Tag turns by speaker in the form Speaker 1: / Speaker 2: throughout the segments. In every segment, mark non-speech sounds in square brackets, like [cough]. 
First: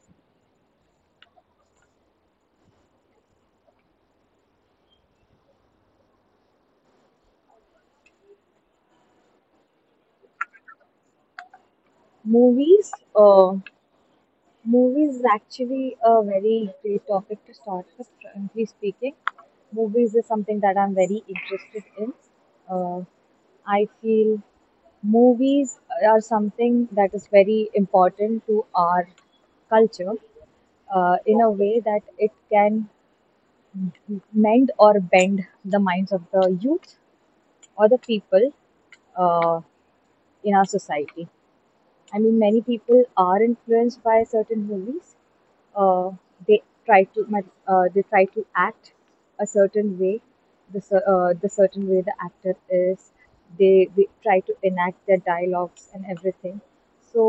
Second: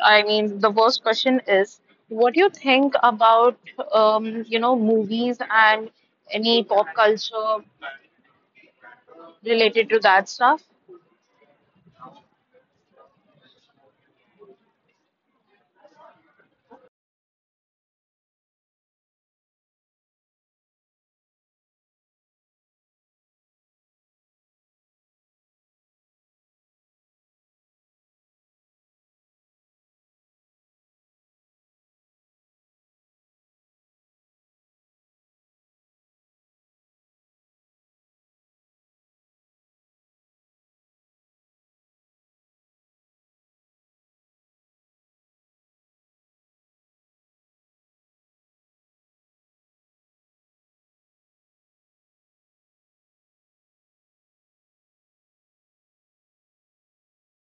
Speaker 1: I mean, the first question is what do you think about, you know, movies and any pop culture related to that stuff?
Speaker 2: Movies, uh, Movies is actually a very great topic to start with. Frankly speaking, movies is something that I'm very interested in. Uh, I feel movies are something that is very important to our culture in a way that it can mend or bend the minds of the youth or the people, uh, in our society. I mean, many people are influenced by certain movies. Uh, they try to act a certain way, the certain way the actor is. They try to enact their dialogues and everything. So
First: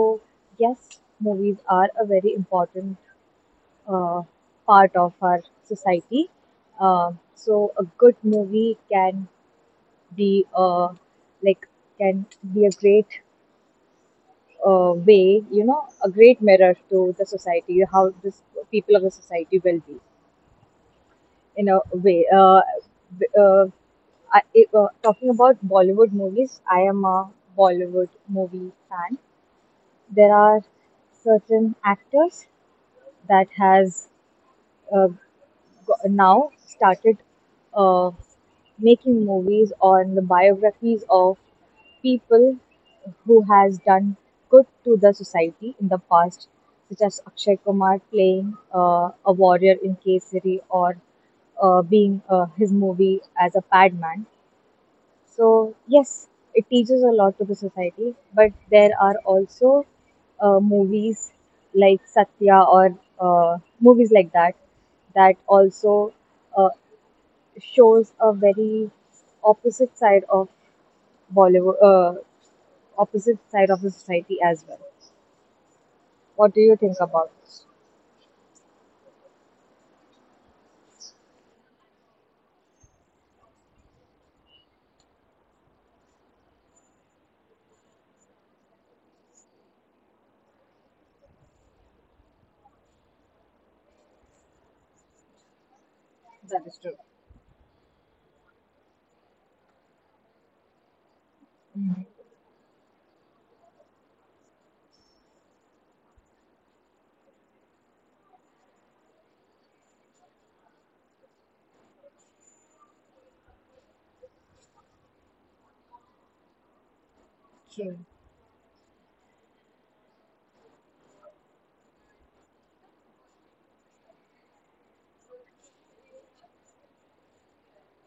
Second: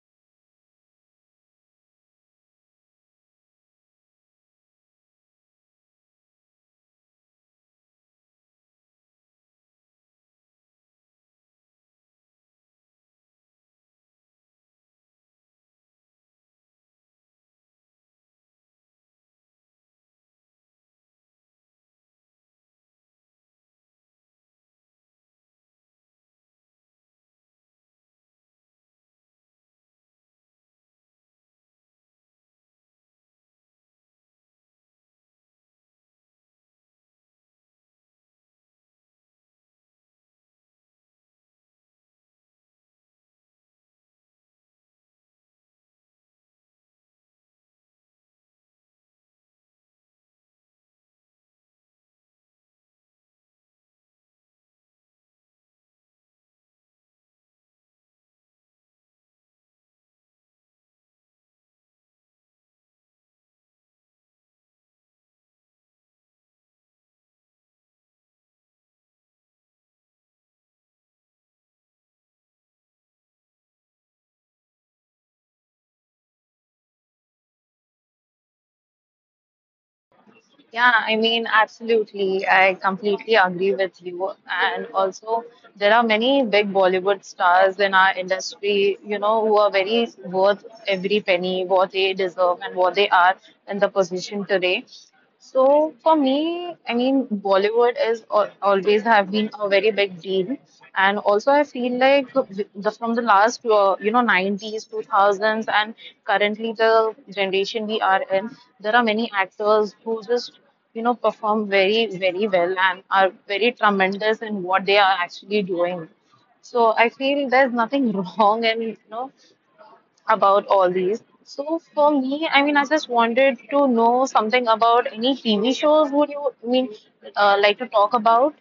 Speaker 2: yes, movies are a very important uh, part of our society. So a good movie can be like can be a great, way, you know, a great mirror to the society, how this people of the society will be in a way. B- I, if, Talking about bollywood movies, I am a bollywood movie fan. There are certain actors that has uh, now started, uh, making movies on the biographies of people who has done good to the society in the past, such as Akshay Kumar playing a warrior in Kesari, or being his movie as a Padman. So, yes, it teaches a lot to the society, but there are also movies like Satya, or movies like that, that also uh, shows a very opposite side of Bollywood, opposite side of the society as well. What do you think about this?
Speaker 1: Yeah, I mean, absolutely. I completely agree with you. And also, there are many big Bollywood stars in our industry, you know, who are very worth every penny, what they deserve, and what they are in the position today. So for me, I
Speaker 2: That is
Speaker 1: mean,
Speaker 2: true.
Speaker 1: Bollywood is al always have been a very big deal, and also I feel like the from the last you know 90s, 2000s, and currently the generation we are in, there are many actors who just you know perform very very well and are very tremendous in what they are actually doing. So I feel there's nothing [laughs]
Speaker 2: True.
Speaker 1: wrong in you know about all these. So for me, I mean, I just wanted to know something about any TV shows would you, I mean, like to talk about?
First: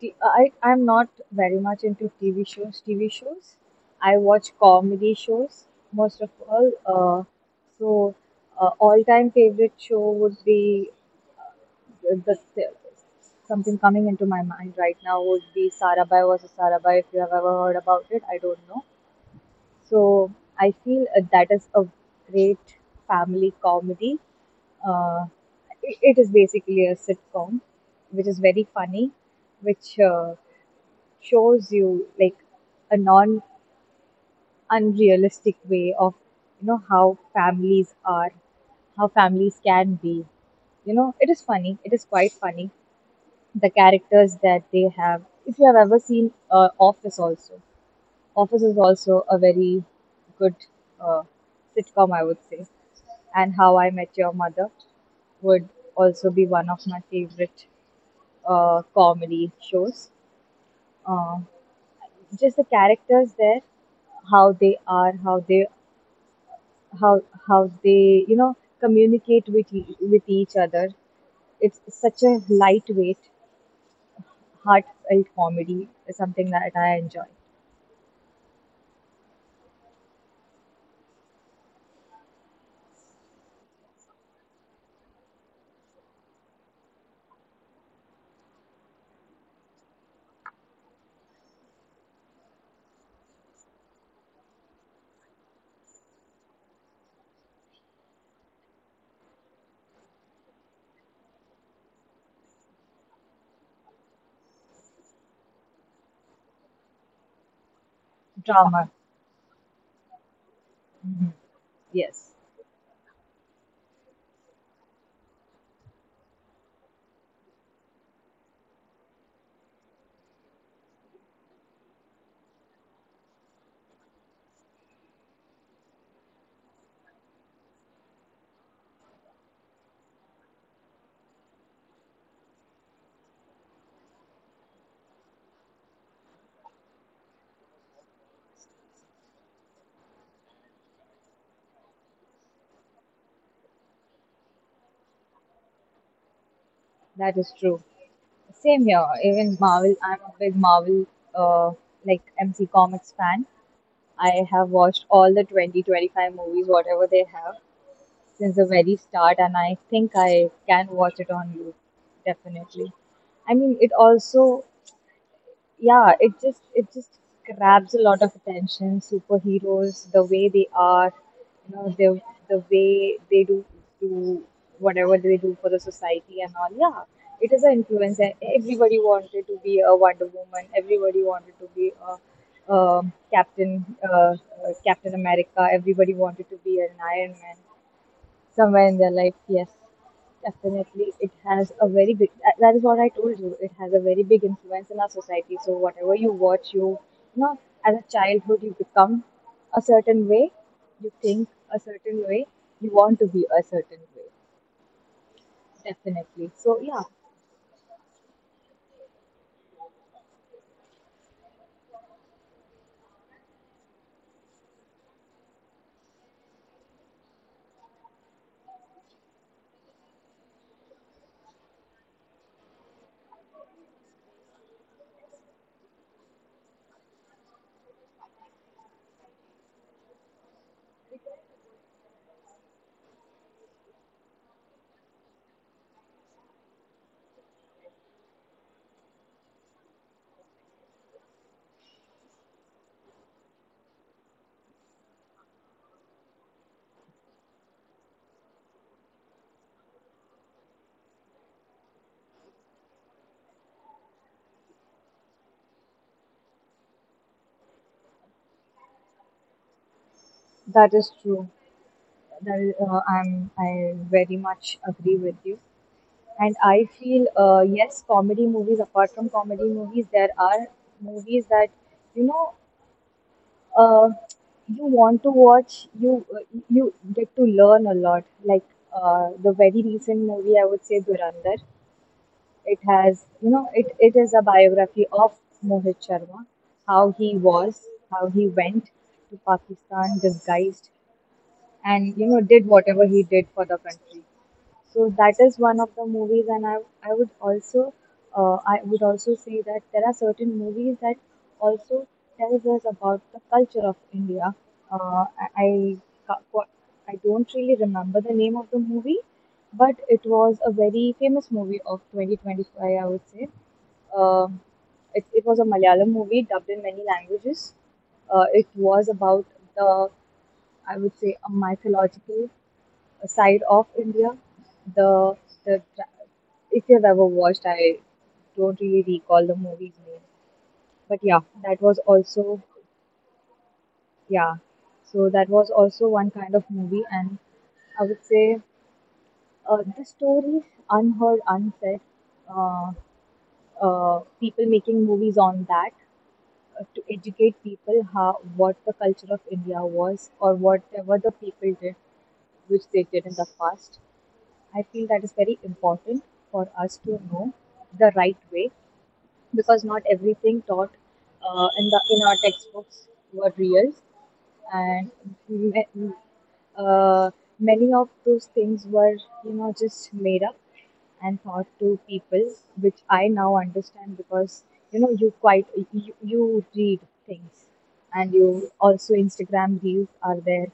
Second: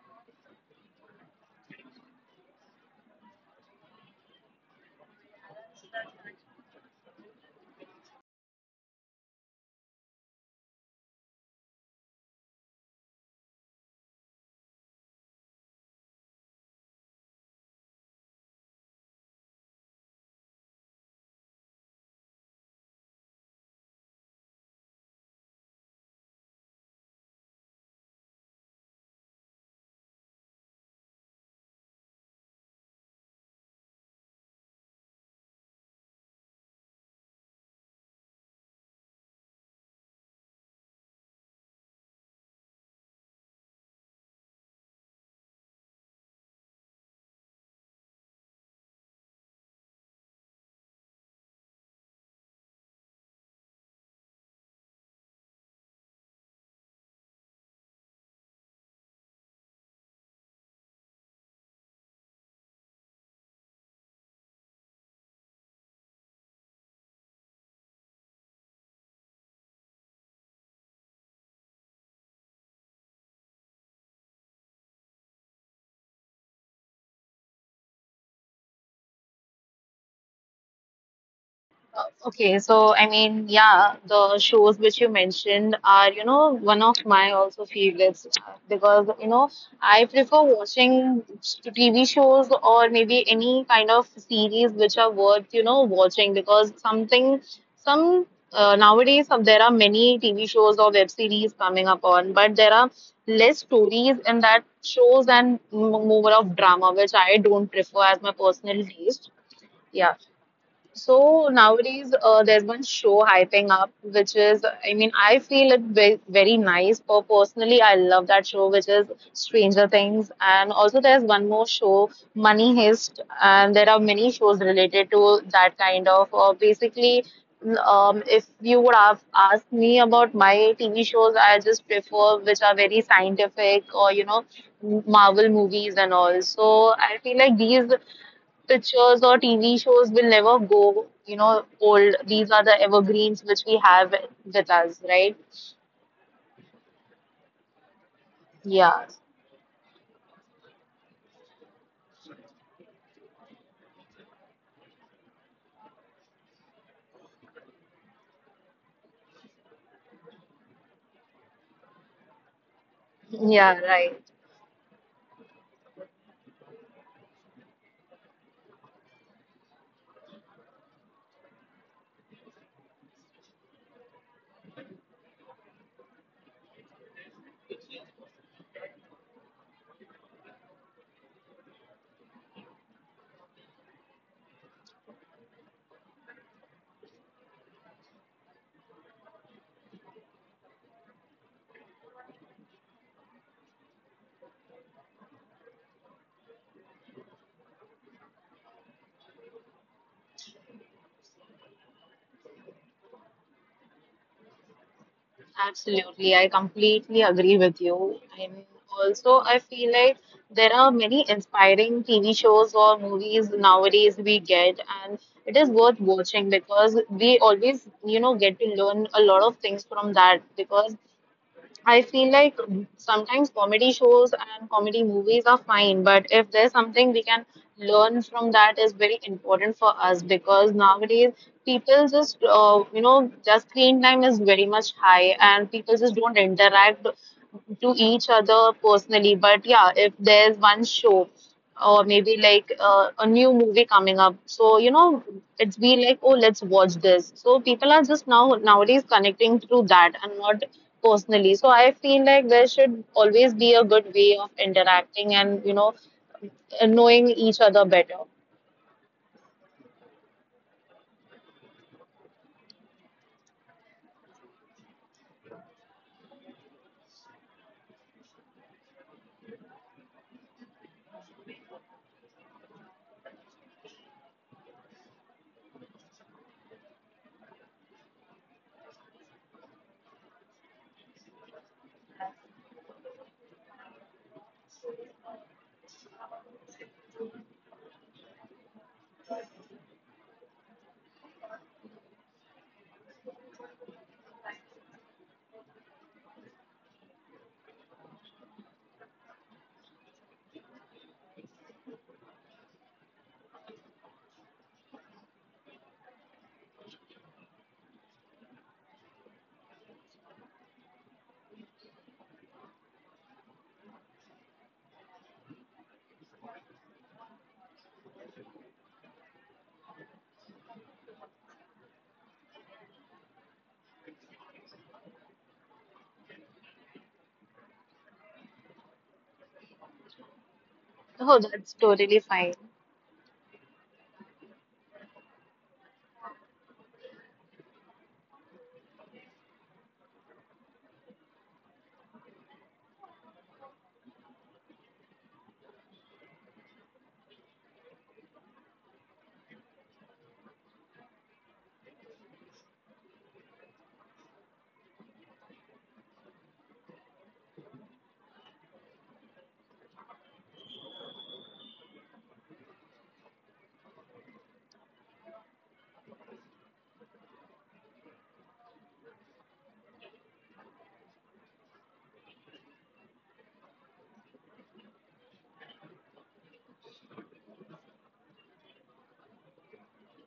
Speaker 2: I'm not very much into TV shows. TV shows, I watch comedy shows most of all. So, All-time favorite show would be, the something coming into my mind right now would be Sarabhai versus Sarabhai. If you have ever heard about it, I don't know. So, I feel that is a great family comedy. Uh, it is basically a sitcom, which is very funny, which, shows you like a non unrealistic way of, you know, how families are, how families can be. You know, it is funny, it is quite funny, the characters that they have. If you have ever seen, office also, office is also a very good, uh, sitcom, I would say. And How I Met Your Mother would also be one of my favorite, comedy shows. uh, just the characters there, how they are, how how they, you know, communicate with with each other. It's such a lightweight heartfelt comedy is something that I enjoy.
Speaker 1: Okay, so I mean, yeah, the shows which you mentioned are, you know, one of my also favorites because, you know, I prefer watching TV shows or maybe any kind of series which are worth, you know, watching because something, some nowadays some, there are many TV shows or web series coming up on, but there are less stories in that shows and more of drama, which I don't prefer as my
Speaker 2: Drama.
Speaker 1: personal taste. Yeah.
Speaker 2: Mhm.
Speaker 1: So nowadays,
Speaker 2: Yes,
Speaker 1: there's one show hyping up, which is, I mean, I feel it very, very nice. Personally, I love that show, which is Stranger Things. And also, there's one more show, Money Heist, and there are many shows related to that kind of. Basically, if you would have asked me about my TV shows, I just prefer which are very scientific or you know, Marvel movies and all. So I feel like these pictures or TV shows will never go, you know, old. These are the evergreens which we have with us, right?
Speaker 2: that is true. Same here.
Speaker 1: Yeah,
Speaker 2: Even Marvel, I'm a big Marvel, uh, like MC Comics fan. I have watched all the 2025 movies, whatever they have, since the very start, and I think I can watch it on loop, definitely. I mean, it
Speaker 1: yeah, right.
Speaker 2: also, yeah, it just grabs a lot of attention. Superheroes, the way they are, you know, the way they do whatever they do for the society and all. Yeah, it is an influence, and everybody wanted to be a Wonder Woman. Everybody wanted to be a Captain, Captain America. Everybody wanted to be an Iron Man somewhere in their life. Yes, definitely, it has a very big, that is what I told you, it has a very big influence in our society. So whatever you watch, you know, as a childhood, you become a certain way, you think a certain way, you want to be a certain way, definitely.
Speaker 1: Absolutely.
Speaker 2: So
Speaker 1: I
Speaker 2: yeah,
Speaker 1: completely agree with you. And also, I feel like there are many inspiring TV shows or movies nowadays we get, and it is worth watching because we always, you know, get to learn a lot of things from that because I feel like sometimes comedy shows and comedy movies are fine, but if there's something we can learn from that is very important for us because nowadays people just you know just screen time is very much high and people just don't interact to each other personally. But yeah, if there's one show or maybe like a new movie coming up. So, you know, it's be like, oh, let's watch this. So people are just now nowadays connecting through that and not personally. So I feel like there should always be a good way of interacting and, you know, knowing each other better.
Speaker 2: that is true. That is, I very much agree with you, and I feel, yes, comedy movies, apart from comedy movies, there are movies that, you know, uh, you want to watch. You you get to learn a lot. Like, the very recent movie, I would say Durandar. It has, you know, it is a biography of Mohit Sharma, how he was, how he went to Pakistan disguised, and, you know, did whatever he did for the country. So that is one of the movies, and I would also I would also say that there are certain movies that also tells us about the culture of India. Uh, I I ca- qua- I don't really remember the name of the movie, but it was a very famous movie of 2025, I would say. Um it, it was a Malayalam movie dubbed in many languages. It was about the, I would say, a mythological side of India. The the If you've ever watched, I don't really recall the movie's name, but yeah,
Speaker 1: Oh, that's
Speaker 2: that was
Speaker 1: totally fine.
Speaker 2: also yeah. So that was also one kind of movie, and I would say, the story unheard, unsaid. Uh, People making movies on that, to educate people how, what the culture of India was, or whatever the people did, which they did in the past. I feel that is very important for us to know the right way, because not everything taught, in our textbooks were real, and, ma- uh, many of those things were, you know, just made up and taught to people, which I now understand because, you know, you, you read things. And you also, Instagram reels are there,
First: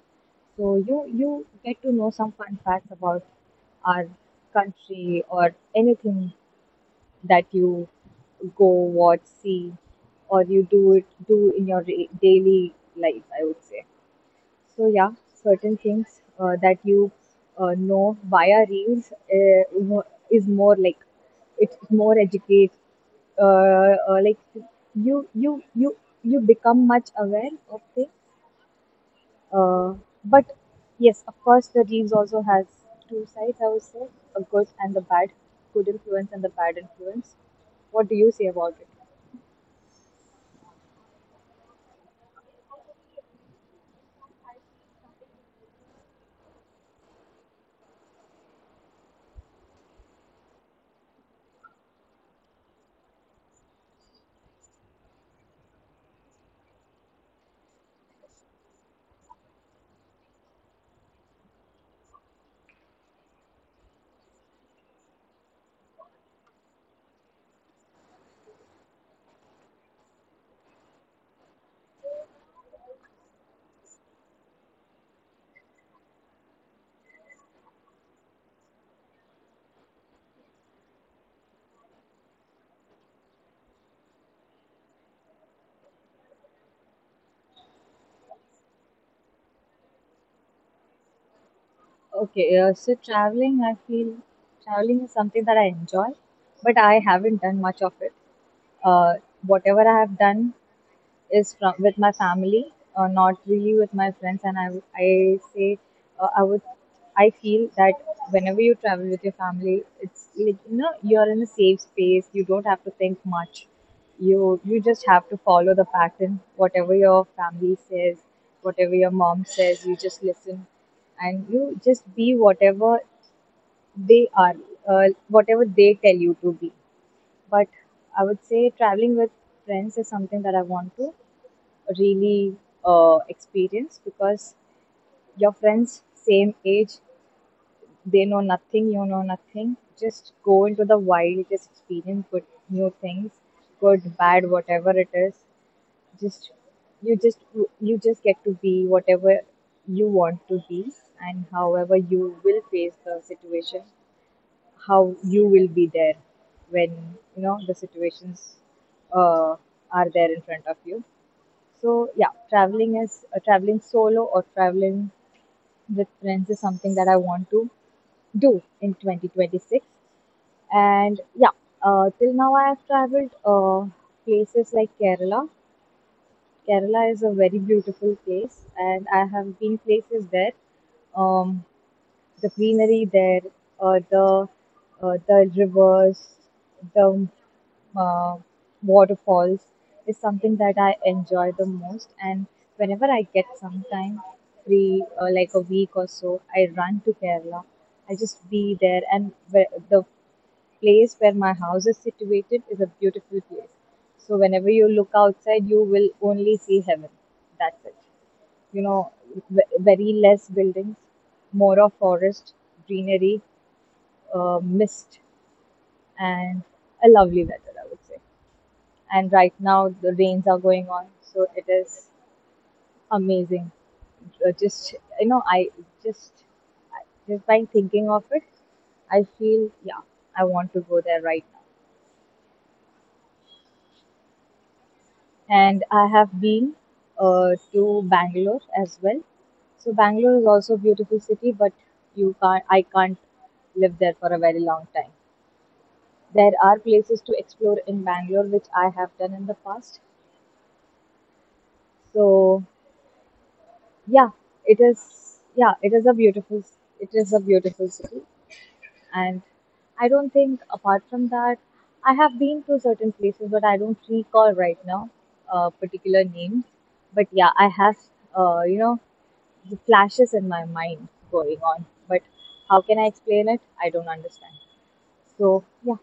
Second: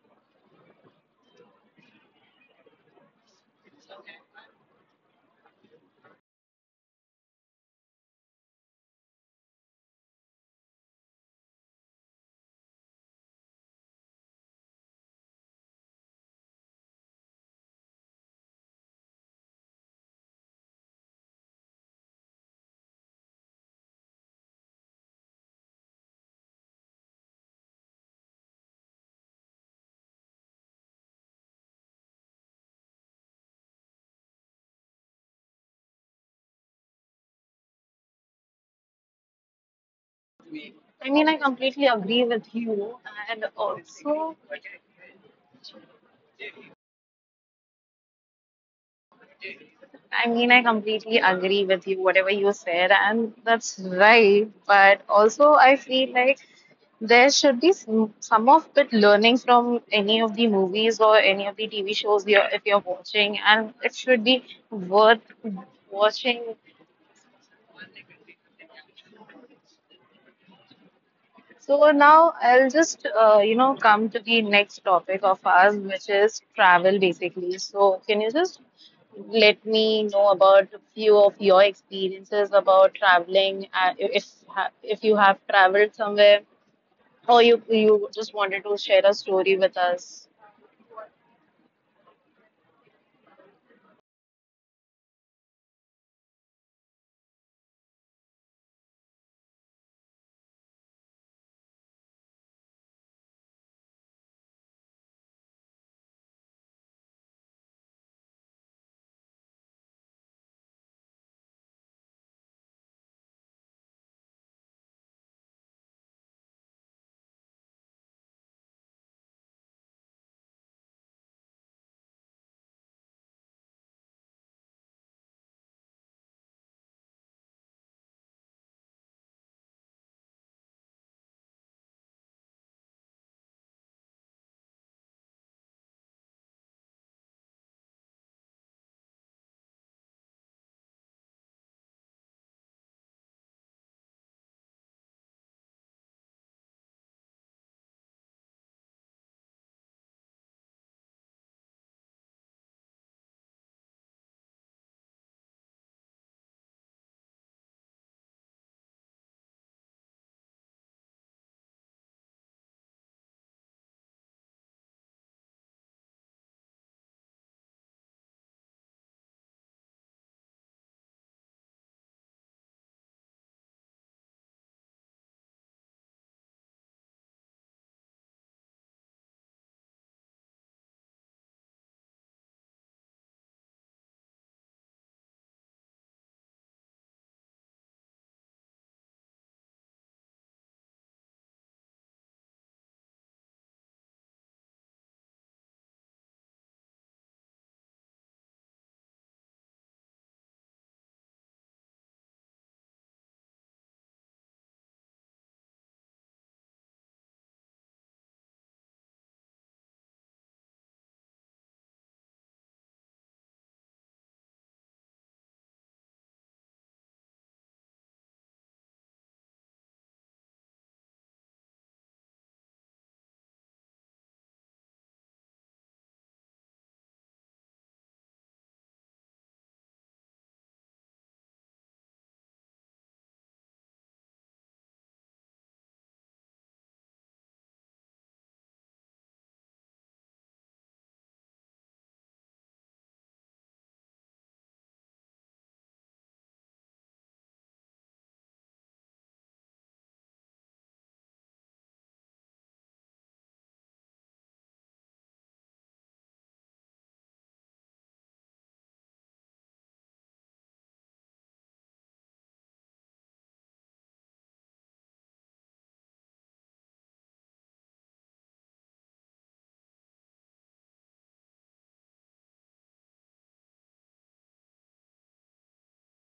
Speaker 2: so you get to know some fun facts about our country or anything that you go watch, see, or you do in your daily life, I would say. So yeah, certain things, that you, know via reels, is more like, it's more educate, like you you you you become much aware of things, uh, but yes, of course, the reels also has two sides, I would say, a good and the bad, good influence and the bad influence. What do you say about it?
Speaker 1: I mean, I completely agree with you. And also, I mean, I completely agree with you, whatever you said, and that's right. But also, I feel like there should be some of it learning from any of the movies or any of the TV shows you're, if you're watching, and it should be worth watching. So now I'll just you know come to the next topic of ours, which is travel basically. So can you just let me know about a few of your experiences about traveling, if you have traveled somewhere, or you just wanted to share a story with us?
Speaker 2: Okay, so traveling, I feel, traveling is something that I enjoy, but I haven't done much of it. Uh, Whatever I have done is from with my family, not really with my friends. And I would- I say I would I feel that whenever you travel with your family, it's like, you know, you're in a safe space. You don't have to think much. You just have to follow the pattern. Whatever your family says, whatever your mom says, you just listen, and you just be whatever they are, uh, whatever they tell you to be. But I would say traveling with friends is something that I want to really, experience, because your friends, same age, they know nothing, you know nothing, just go into the wild, just experience good new things, good bad, whatever it is, just you just you just get to be whatever you want to be, and however you will face the situation, how you will be there when, you know, the situations, uh, are there in front of you. So yeah, traveling solo or traveling with friends is something that I want to do in 2026. And yeah, till now I have traveled, places like Kerala. Kerala is a very beautiful place, and I have been places there. Um, the greenery there, uh, the the rivers, the uh, waterfalls is something that I enjoy the most. And whenever I get some time free, like a week or so, I run to Kerala. I just be there, and the place where my house is situated is a beautiful place. So whenever you look outside, you will only see heaven. That's it, you know, very less buildings, more of forest, greenery, mist, and a lovely weather, I would say. And right now, the rains are going on, so it is amazing. Just, you know, just, just by thinking of it, I feel, yeah, I want to go there right now. And I have been, to Bangalore as well. So Bangalore is also a beautiful city, but you can't I can't live there for a very long time. There are places to explore in Bangalore which I have done in the past. So yeah, it is yeah, it is a beautiful it is a beautiful city. And I don't think apart from that I have been to certain places, but I don't recall right now particular names. But yeah, I have uh, you know the flashes in my mind going on, but how can I explain it? I don't understand. So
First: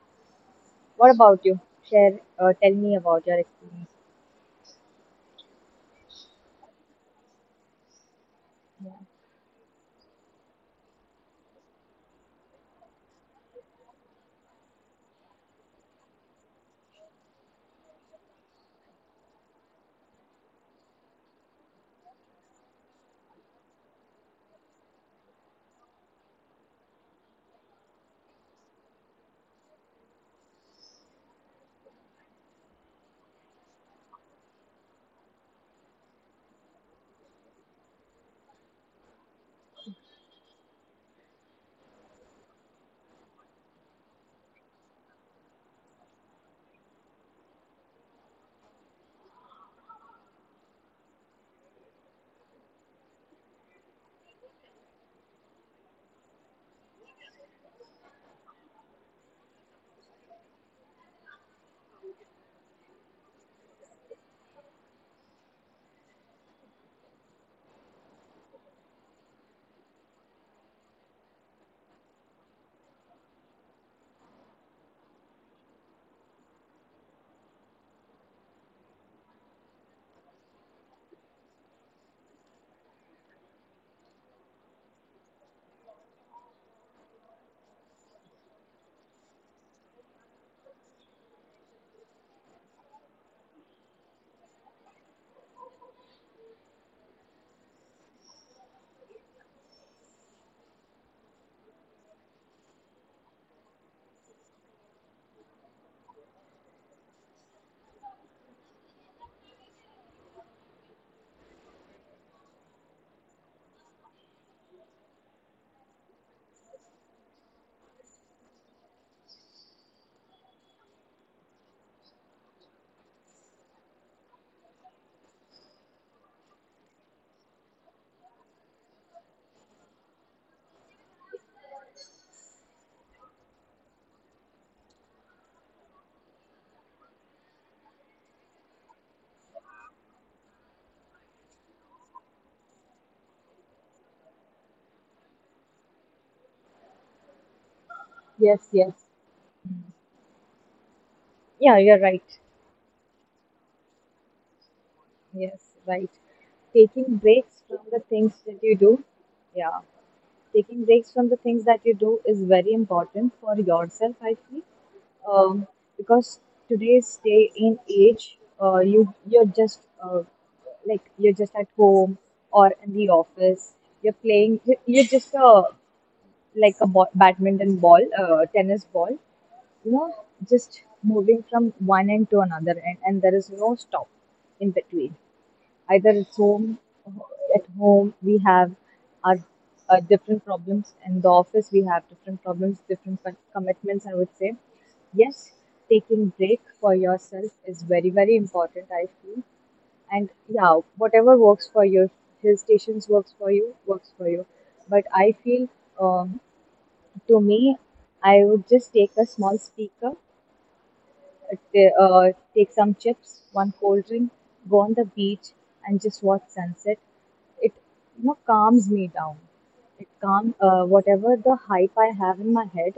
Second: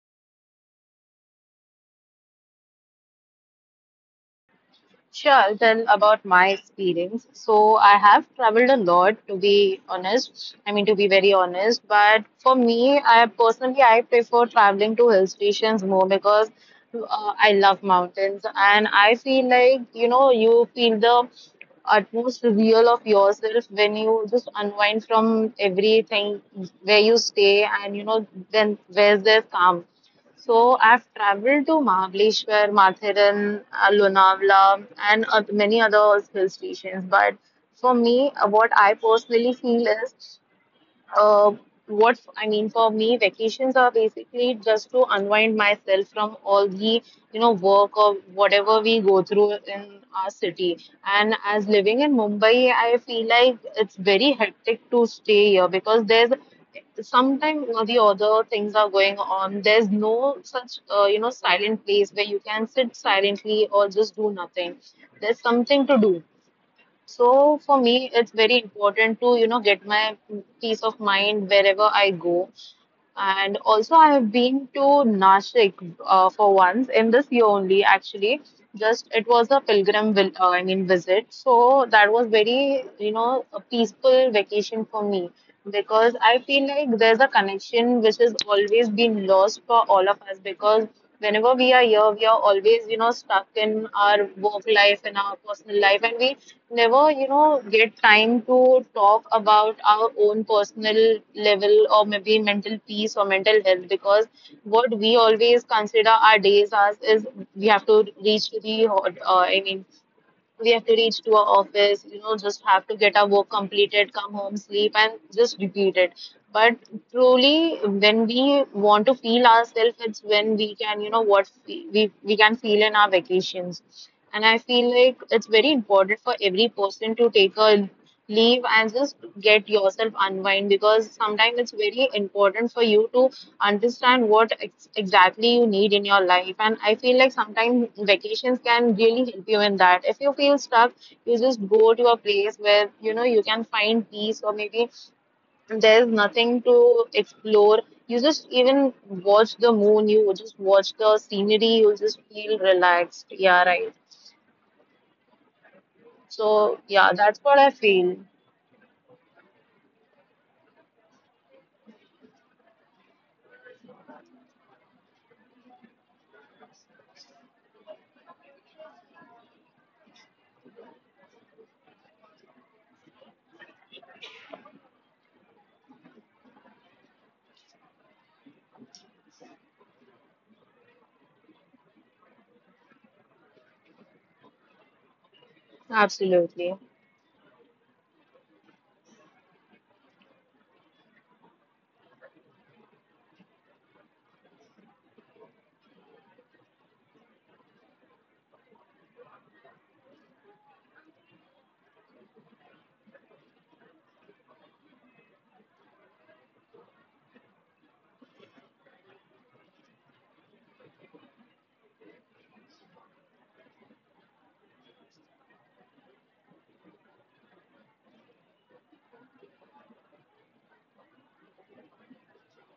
Speaker 2: what about you? Share, tell me about your experience.
Speaker 1: Sure, I'll tell about my experience. So, I have traveled a lot to be honest. I mean, to be very honest, but for me, I personally I prefer traveling to hill stations more because I love mountains and I feel like, you know, you feel the utmost real of yourself when you just unwind from everything where you stay and you know then where's there's calm so I've traveled to Mahabaleshwar, Matharan, Lonavala, and many other hill stations. But for me, what I personally feel is uh, what I mean for me, vacations are basically just to unwind myself from all the you know work or whatever we go through in our city. And as living in Mumbai, I feel like it's very hectic to stay here because there's sometimes the other things are going on. There's no such you know silent place where you can sit silently or just do nothing. There's something to do. So for me, it's very important to, you know, get my peace of mind wherever I go. And also, I have been to Nashik for once in this year only, actually. Just it was a pilgrim, vil I mean, visit. So that was very, you know, a peaceful vacation for me because I feel like there's a connection which has always been lost for all of us because whenever we are here, we are always, you know, stuck in our work life and our personal life, and we never, you know, get time to talk about our own personal level or maybe mental peace or mental health because what we always consider our days as is we have to reach to the, ho- I mean, we have to reach to our office, you know, just have to get our work completed, come home, sleep, and just repeat it. But truly, when we want to feel ourselves, it's when we can, you know, what we can feel in our vacations. And I feel like it's very important for every person to take a leave and just get yourself unwind because sometimes it's very important for you to understand what exactly you need in your life, and I feel like sometimes vacations can really help you in that. If you feel stuck, you just go to a place where you know you can find peace, or maybe there's nothing to explore. You just
Speaker 2: Yes,
Speaker 1: even
Speaker 2: yes.
Speaker 1: watch the moon, you just watch the scenery, you
Speaker 2: Yeah,
Speaker 1: just
Speaker 2: you're right.
Speaker 1: feel relaxed, yeah, right.
Speaker 2: Yes. Right.
Speaker 1: So yeah, that's
Speaker 2: Taking
Speaker 1: what I
Speaker 2: breaks from
Speaker 1: feel.
Speaker 2: the things that you do. Yeah. Taking breaks from the things that you do is very important for yourself, I feel. um, because today's day in age, you're just like you're just at home or in the office. You're playing you're just a, like a ball, badminton ball, tennis ball, you know, just moving from one end to another end, and there is no stop in between. Either it's
Speaker 1: Absolutely.
Speaker 2: home, at home we have our different problems, in the office we have different problems, different commitments, I would say. Yes, taking break for yourself is very, very important, I feel. And yeah, whatever works for you. Hill stations works for you, works for you. But I feel, um, to me, I would just take a small speaker, take some chips, one cold drink, go on the beach, and just watch sunset. It, you know, calms me down. It calm whatever the hype I have in my head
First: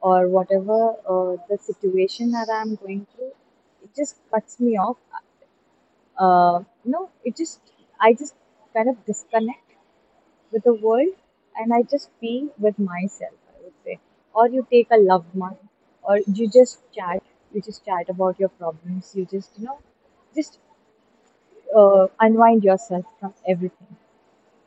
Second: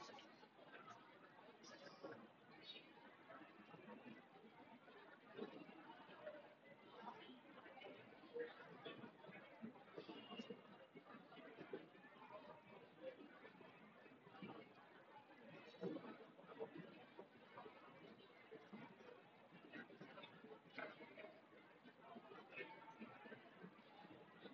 Speaker 2: or whatever the situation that I'm going through, it just cuts me off. You know, it just, I just kind of disconnect with the world, and I just be with myself, I would say. Or you take a loved one, or you just chat about your problems, you just, you know, just unwind yourself from everything,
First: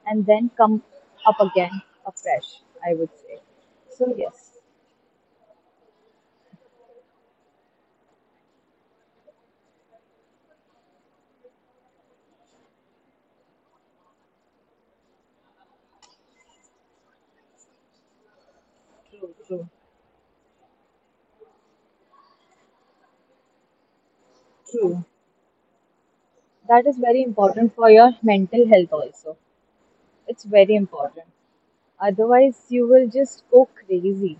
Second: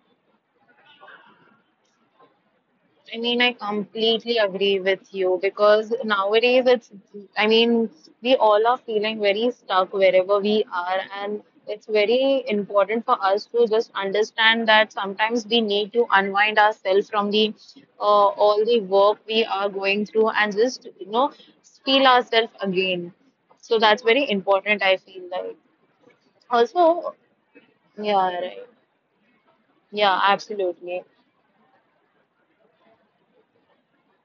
Speaker 2: and then come up again afresh, I would
Speaker 1: I
Speaker 2: say.
Speaker 1: mean, I
Speaker 2: So,
Speaker 1: completely
Speaker 2: yes.
Speaker 1: agree with you because nowadays I mean, we all are feeling very stuck wherever we are, and it's very important for us to just understand that sometimes we need to unwind ourselves from the all the work
Speaker 2: True,
Speaker 1: we
Speaker 2: true,
Speaker 1: are going through and just, you know, feel ourselves again. So that's very important,
Speaker 2: true.
Speaker 1: I feel like.
Speaker 2: That is very
Speaker 1: Also,
Speaker 2: important for your
Speaker 1: yeah,
Speaker 2: mental
Speaker 1: right.
Speaker 2: health also.
Speaker 1: Yeah,
Speaker 2: It's very
Speaker 1: absolutely.
Speaker 2: important. Otherwise, you will just go crazy.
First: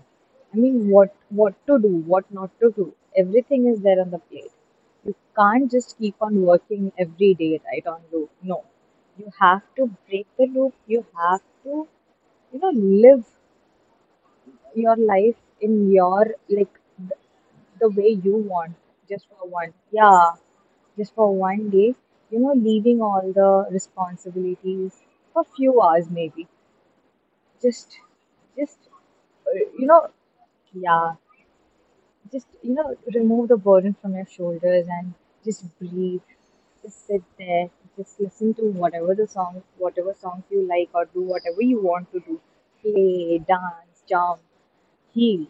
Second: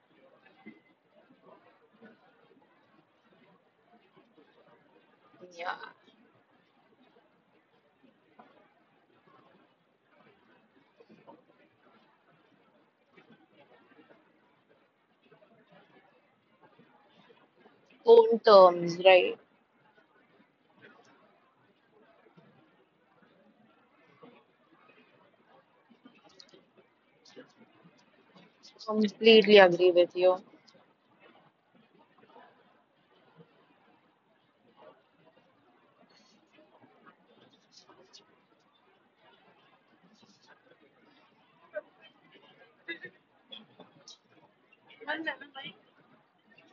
Speaker 2: I mean, what to do, what not to do. Everything is there on the plate. You can't
Speaker 1: Yeah,
Speaker 2: just keep on working every day right on loop. No, you have to break the loop. You have to, you know, live your life in your, like, the way
Speaker 1: own
Speaker 2: you
Speaker 1: terms,
Speaker 2: want,
Speaker 1: right.
Speaker 2: just for one. Yeah, just for one day, you know, leaving all the responsibilities for few hours maybe. Just,
Speaker 1: Completely agree with
Speaker 2: just,
Speaker 1: you.
Speaker 2: uh, you know, yeah, just, you know, remove the burden from your shoulders and just breathe. Just sit there, just listen to whatever the song, whatever songs you like, or do whatever you want to do. Play, dance, jump, heal.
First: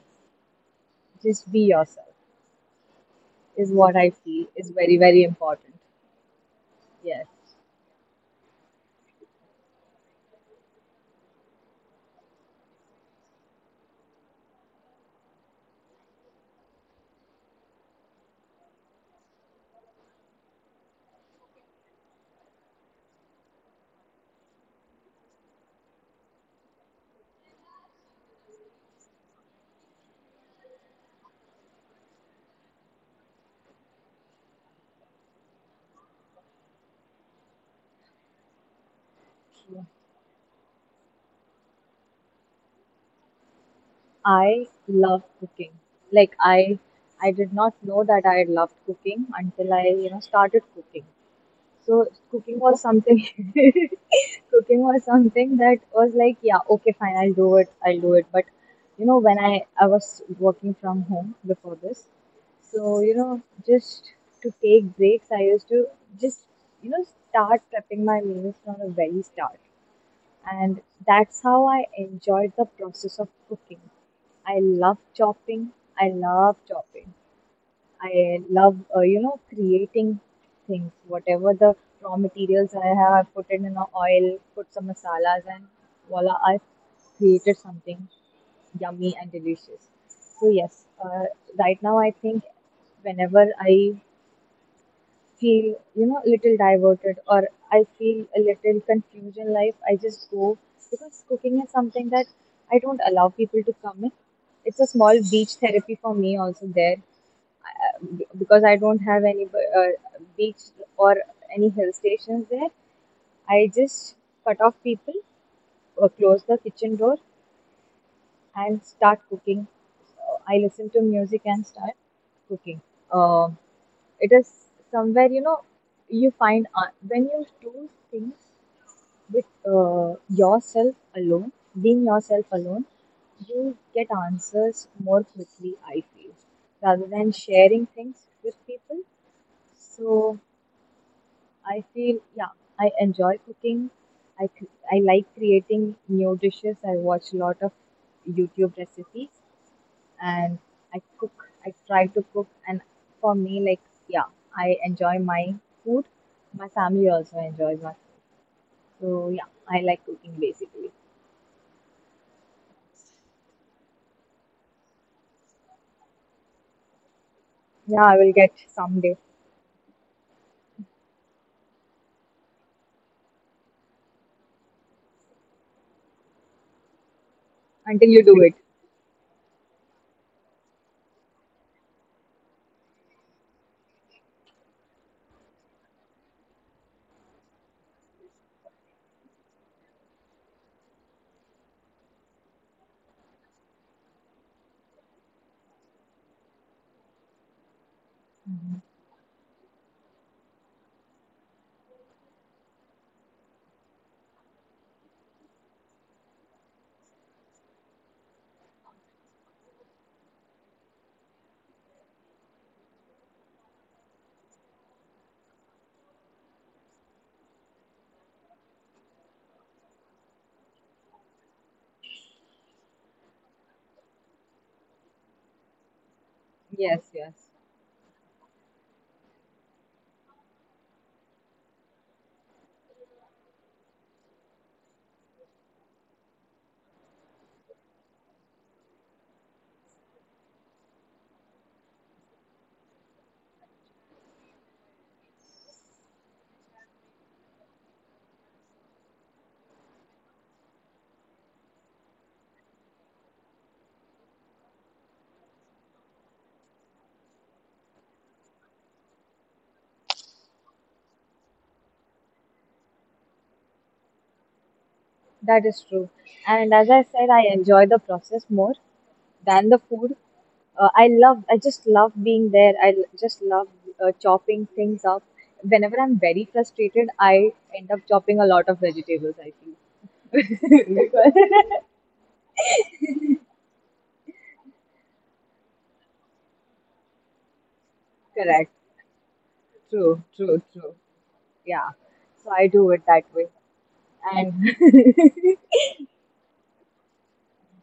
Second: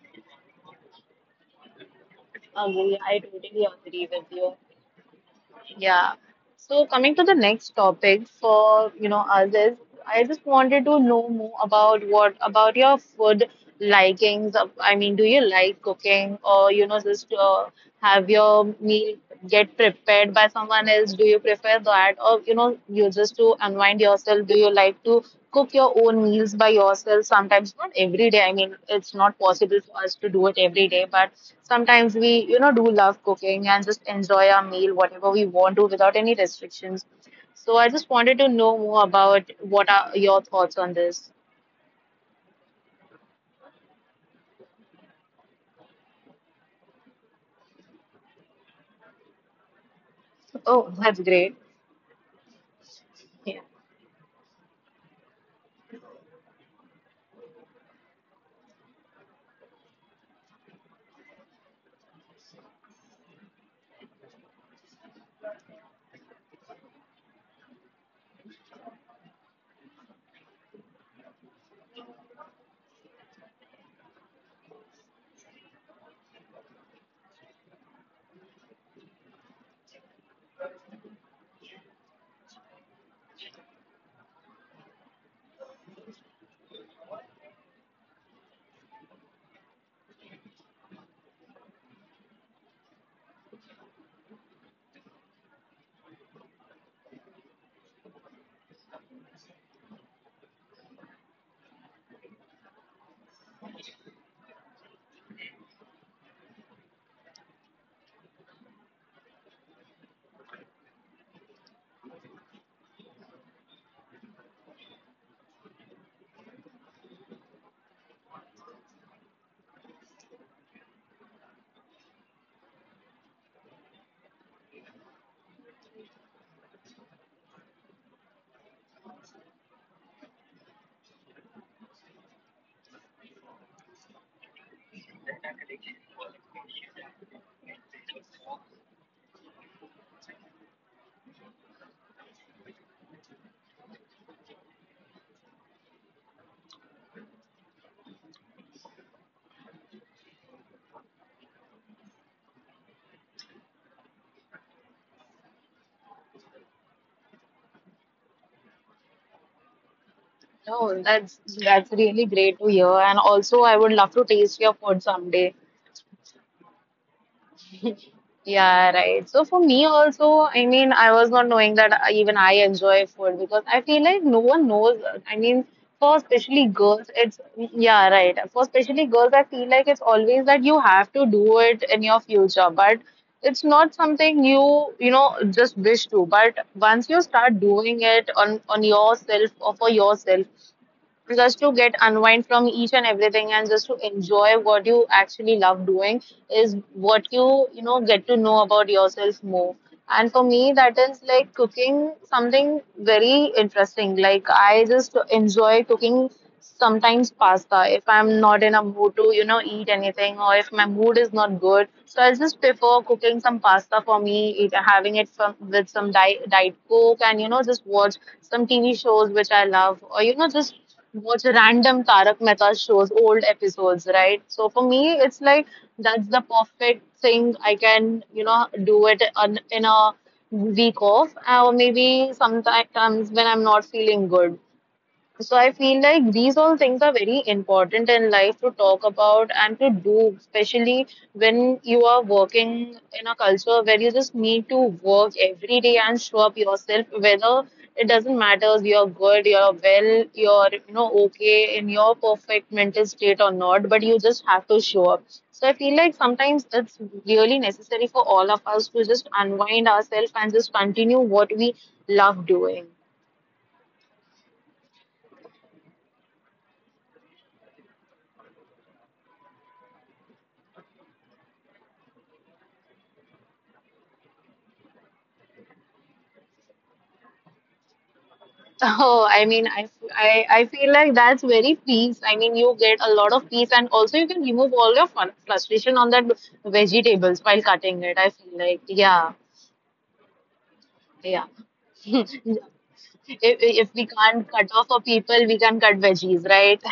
Speaker 2: Just be yourself,
Speaker 1: Agree. I
Speaker 2: is
Speaker 1: totally
Speaker 2: what I
Speaker 1: agree with
Speaker 2: feel
Speaker 1: you.
Speaker 2: is very, very important.
Speaker 1: Yeah. So
Speaker 2: Yes.
Speaker 1: coming to the next topic for you know us is I just wanted to know more about what about your food likings. I mean, do you like cooking or you know just have your meal get prepared by someone else? Do you prefer that? Or, you know, you just to unwind yourself, do you like to cook your own meals by yourself? Sometimes, not every day. I mean, it's not possible for us to do it every day, but sometimes we, you know, do love cooking and just enjoy our meal, whatever we want to, without any restrictions. So I just wanted to
Speaker 2: True.
Speaker 1: know more about what are your thoughts on this.
Speaker 2: I love cooking. Like I did not know that I loved cooking until I, you know, started cooking. So
Speaker 1: Oh, that's
Speaker 2: cooking was
Speaker 1: great.
Speaker 2: something [laughs] cooking
Speaker 1: Yeah.
Speaker 2: was something that was like, yeah, okay, fine, I'll do it, I'll do it. But you know, when I was working from home before this, so you know, just to take breaks, I used to just, you know, start prepping my meals from the very start, and that's how I enjoyed the process of cooking. I love chopping. I love chopping. I love, creating things. Whatever the raw materials I have, I put it in a oil, put some masalas, and voila, I created something yummy and delicious. So yes, right now I think whenever I feel, you know, little diverted or I feel a little confused in life, I just go, because cooking is something that I don't allow people to come in. It's a small beach therapy for me also there, because I don't have any beach or any hill stations there. I just cut off people, close the kitchen door, and start cooking. I listen to music and start cooking. Uh, it is somewhere, you know, you find when you do things with yourself alone, being yourself alone, you get answers more quickly, I feel, rather than sharing things with people. So I feel, yeah, I enjoy cooking. I like creating new dishes. I watch a lot of YouTube recipes, and I cook, I try to cook. And for me, like, yeah, I enjoy my food. My family also enjoys my food. So, yeah, I like cooking basically.
Speaker 1: No, that's really great to hear. And also, I would love to taste your food someday.
Speaker 2: Yeah, I will get someday
Speaker 1: Yeah, right. So for me also, I mean, I was not knowing that even I enjoy food because I feel like no one knows. I mean, for especially
Speaker 2: until you do
Speaker 1: girls,
Speaker 2: it.
Speaker 1: it's yeah, right. For especially girls, I feel like it's always that you have to do it in your future, but it's not something you, you know, just wish to. But once you start doing it on yourself or for yourself, just to get unwind from each and everything and just to enjoy what you actually love doing is what you know get to know about yourself more, and for me that is like cooking, something very interesting. Like, I just enjoy cooking sometimes pasta if I'm not in a mood to you know eat anything or if my mood is not good, so I just prefer cooking some pasta for me, eat, having it with some diet coke and you know just watch some TV shows which I love, or you know, just watch random Tarak Mehta shows, old episodes, right? So for me, it's like
Speaker 2: Yes,
Speaker 1: that's the
Speaker 2: yes,
Speaker 1: perfect thing I can, you know, in a week off, or maybe sometimes when I'm not feeling good. So I feel like these all things are very important in life to talk about and to do, especially when you are working in a culture where you just need to work every day and show up yourself, whether it doesn't matter if you're good, you're well, you're you know okay in your perfect mental state or not, but you just have to show up. So I feel like sometimes it's really necessary for all of us to just unwind ourselves and just continue what we love doing.
Speaker 2: that is true. And as I said, I enjoy the process more than the food. I love, I just love being there. Just love chopping things up. Whenever I'm very frustrated, I end up chopping a lot of vegetables, I
Speaker 1: Oh,
Speaker 2: feel.
Speaker 1: I mean,
Speaker 2: [laughs]
Speaker 1: I
Speaker 2: Because-
Speaker 1: feel like that's very peace. I mean, you get a lot of peace, and also you can remove all your fun, frustration on that vegetables
Speaker 2: [laughs]
Speaker 1: while
Speaker 2: Correct.
Speaker 1: cutting it. I feel like, yeah,
Speaker 2: True, true, true. Yeah.
Speaker 1: yeah.
Speaker 2: So I do
Speaker 1: [laughs]
Speaker 2: it that
Speaker 1: if,
Speaker 2: way. And
Speaker 1: if we can't
Speaker 2: [laughs]
Speaker 1: cut off for people, we can cut veggies, right?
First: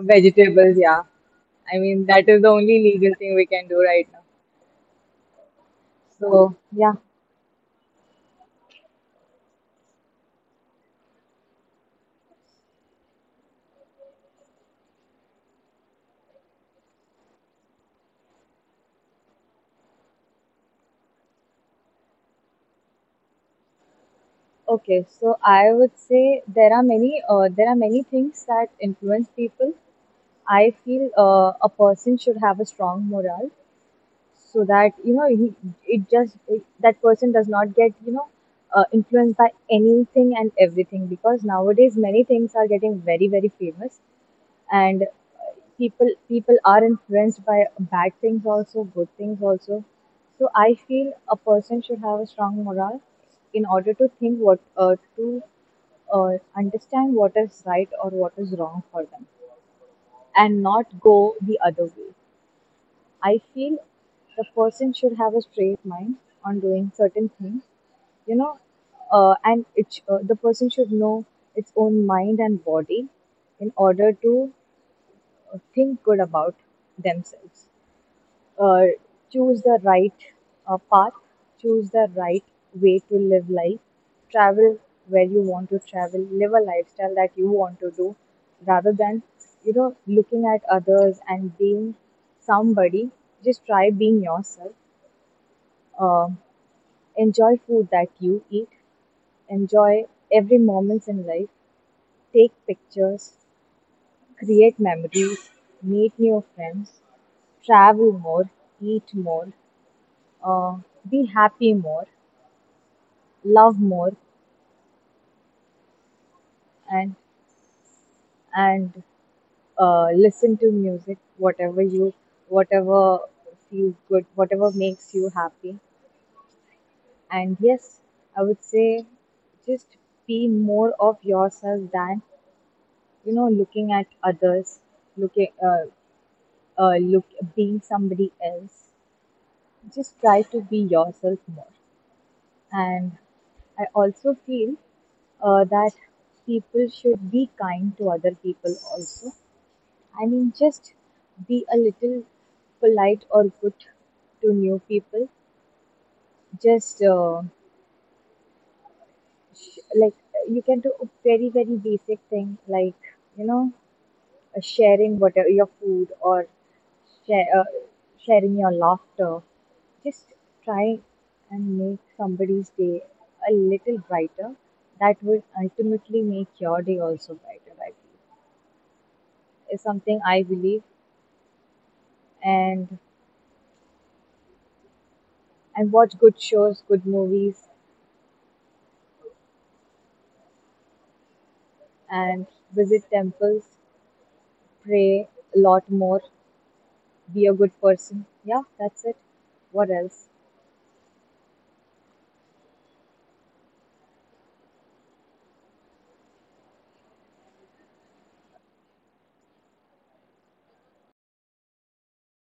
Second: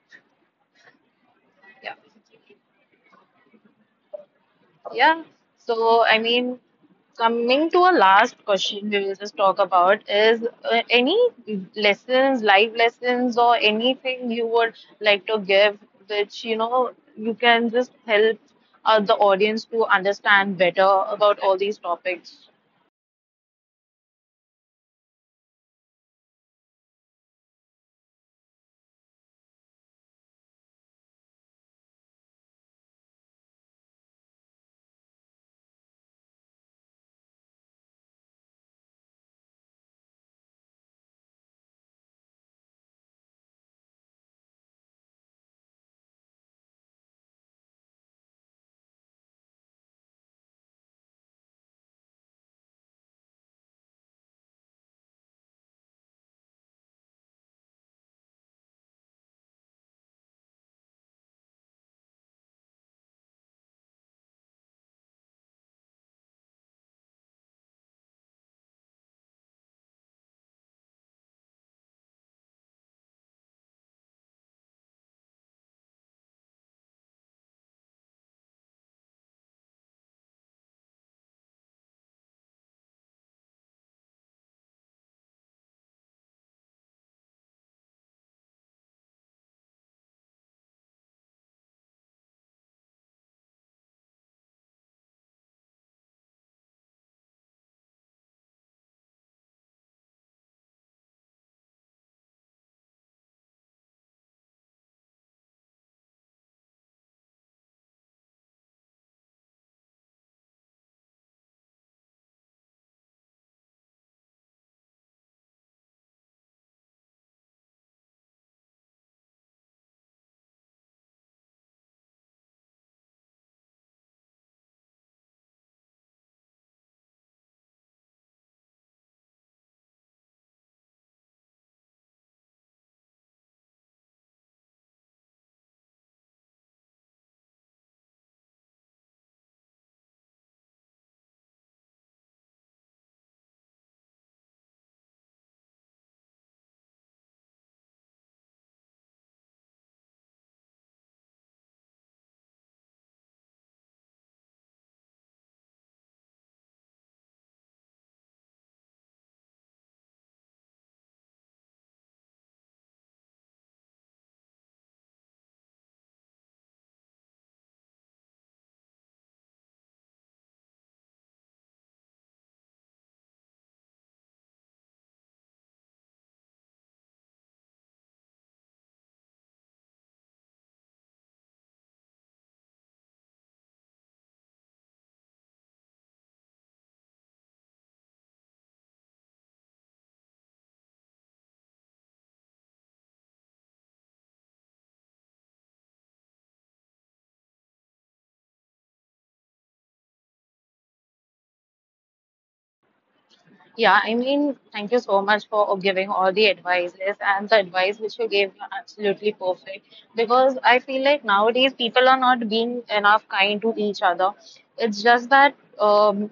Speaker 2: vegetables, yeah. I
Speaker 1: [laughs] Yeah.
Speaker 2: mean, that is the only legal thing we can do right now.
Speaker 1: Yeah. So, I
Speaker 2: So,
Speaker 1: mean,
Speaker 2: yeah.
Speaker 1: coming to a last question we will just talk about is any lessons, life lessons, or anything you would like to give, which, you know, you can just help the audience to understand better about all these topics.
Speaker 2: Okay, so I would say there are many things that influence people, I feel. A person should have a strong morale, so that you know he, that person does not get, you know, influenced by anything and everything, because nowadays many things are getting very, very famous, and people are influenced by bad things also, good things also. So I feel a person should have a strong morale in order to think what to understand what is right or what is wrong for them, and not go the other way. I feel the person should have a straight mind on doing certain things, you know, and the person should know its own mind and body in order to think good about themselves, uh, choose the right path, choose the right way to live life, travel where you want to travel, live a lifestyle that you want to do, rather than, you know, looking at others and being somebody. Just try being yourself. Um, Enjoy food that you eat. Enjoy every moments in life. Take pictures, create memories, meet new friends, travel more, eat more, uh, be happy more, love more, and and listen to music, whatever you, whatever feels good, whatever makes you happy. And yes, I would say just be more of yourself than, you know, looking at others, looking look being somebody else. Just try to be yourself more. And I also feel that people should be kind to other people also. I mean, just be a little polite or good to new people. Just like, you can do a very, very basic thing, like, you know, sharing whatever your food, or share, uh, sharing your laughter. Just try and make somebody's day a little brighter. That would ultimately make your day also brighter, I feel. Is something I believe. and and watch good shows, good movies, and visit temples, pray a lot more, be a good person. Yeah, that's it.
Speaker 1: Yeah, I
Speaker 2: What
Speaker 1: mean, thank
Speaker 2: else?
Speaker 1: you so much for giving all the advices and the advice which you gave were absolutely perfect because I feel like nowadays people are not being enough kind to each other. It's just that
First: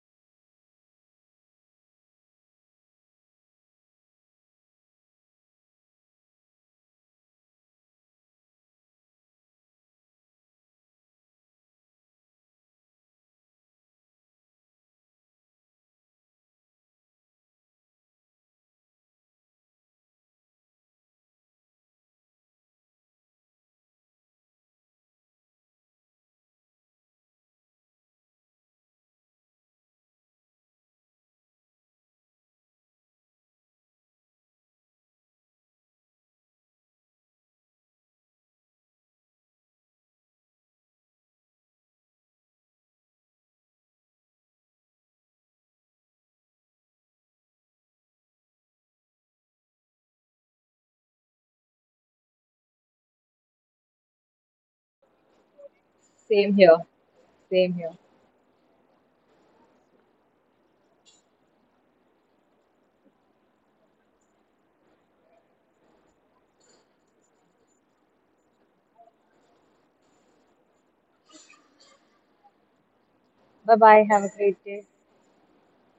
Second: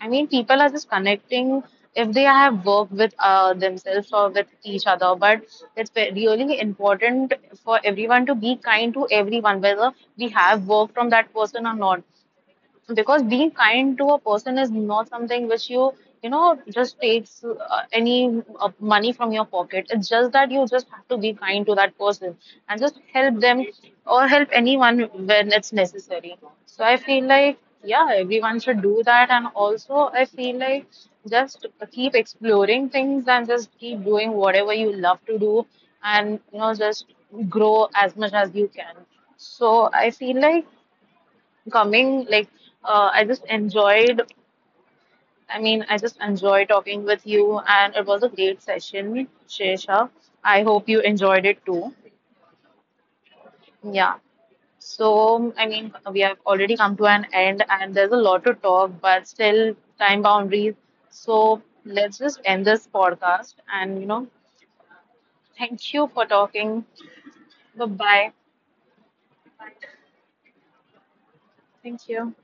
Speaker 1: I mean, people are just connecting if they have work with themselves or with each other. But it's really important for everyone to be kind to everyone, whether we have work from that person or not, because being kind to a person is not something which you know just takes any money from your pocket. It's just that you just have to be kind to that person and just help them, or help anyone when it's necessary. So I feel like yeah, everyone should do that, and also I feel like just keep exploring things and just keep doing whatever you love to do, and you know just grow as much as you can. So I feel like coming like I just enjoyed, I mean I just enjoy talking with you, and it was a great session, Shesha. I hope you enjoyed it too.
Speaker 2: Same here.
Speaker 1: Yeah.
Speaker 2: Same here.
Speaker 1: So I mean we have already come to an end, and there's a lot to talk but still time boundaries. So let's just end this podcast and you know, thank you for talking. Bye bye.
Speaker 2: Bye bye. Have a great day.
Speaker 1: Thank you.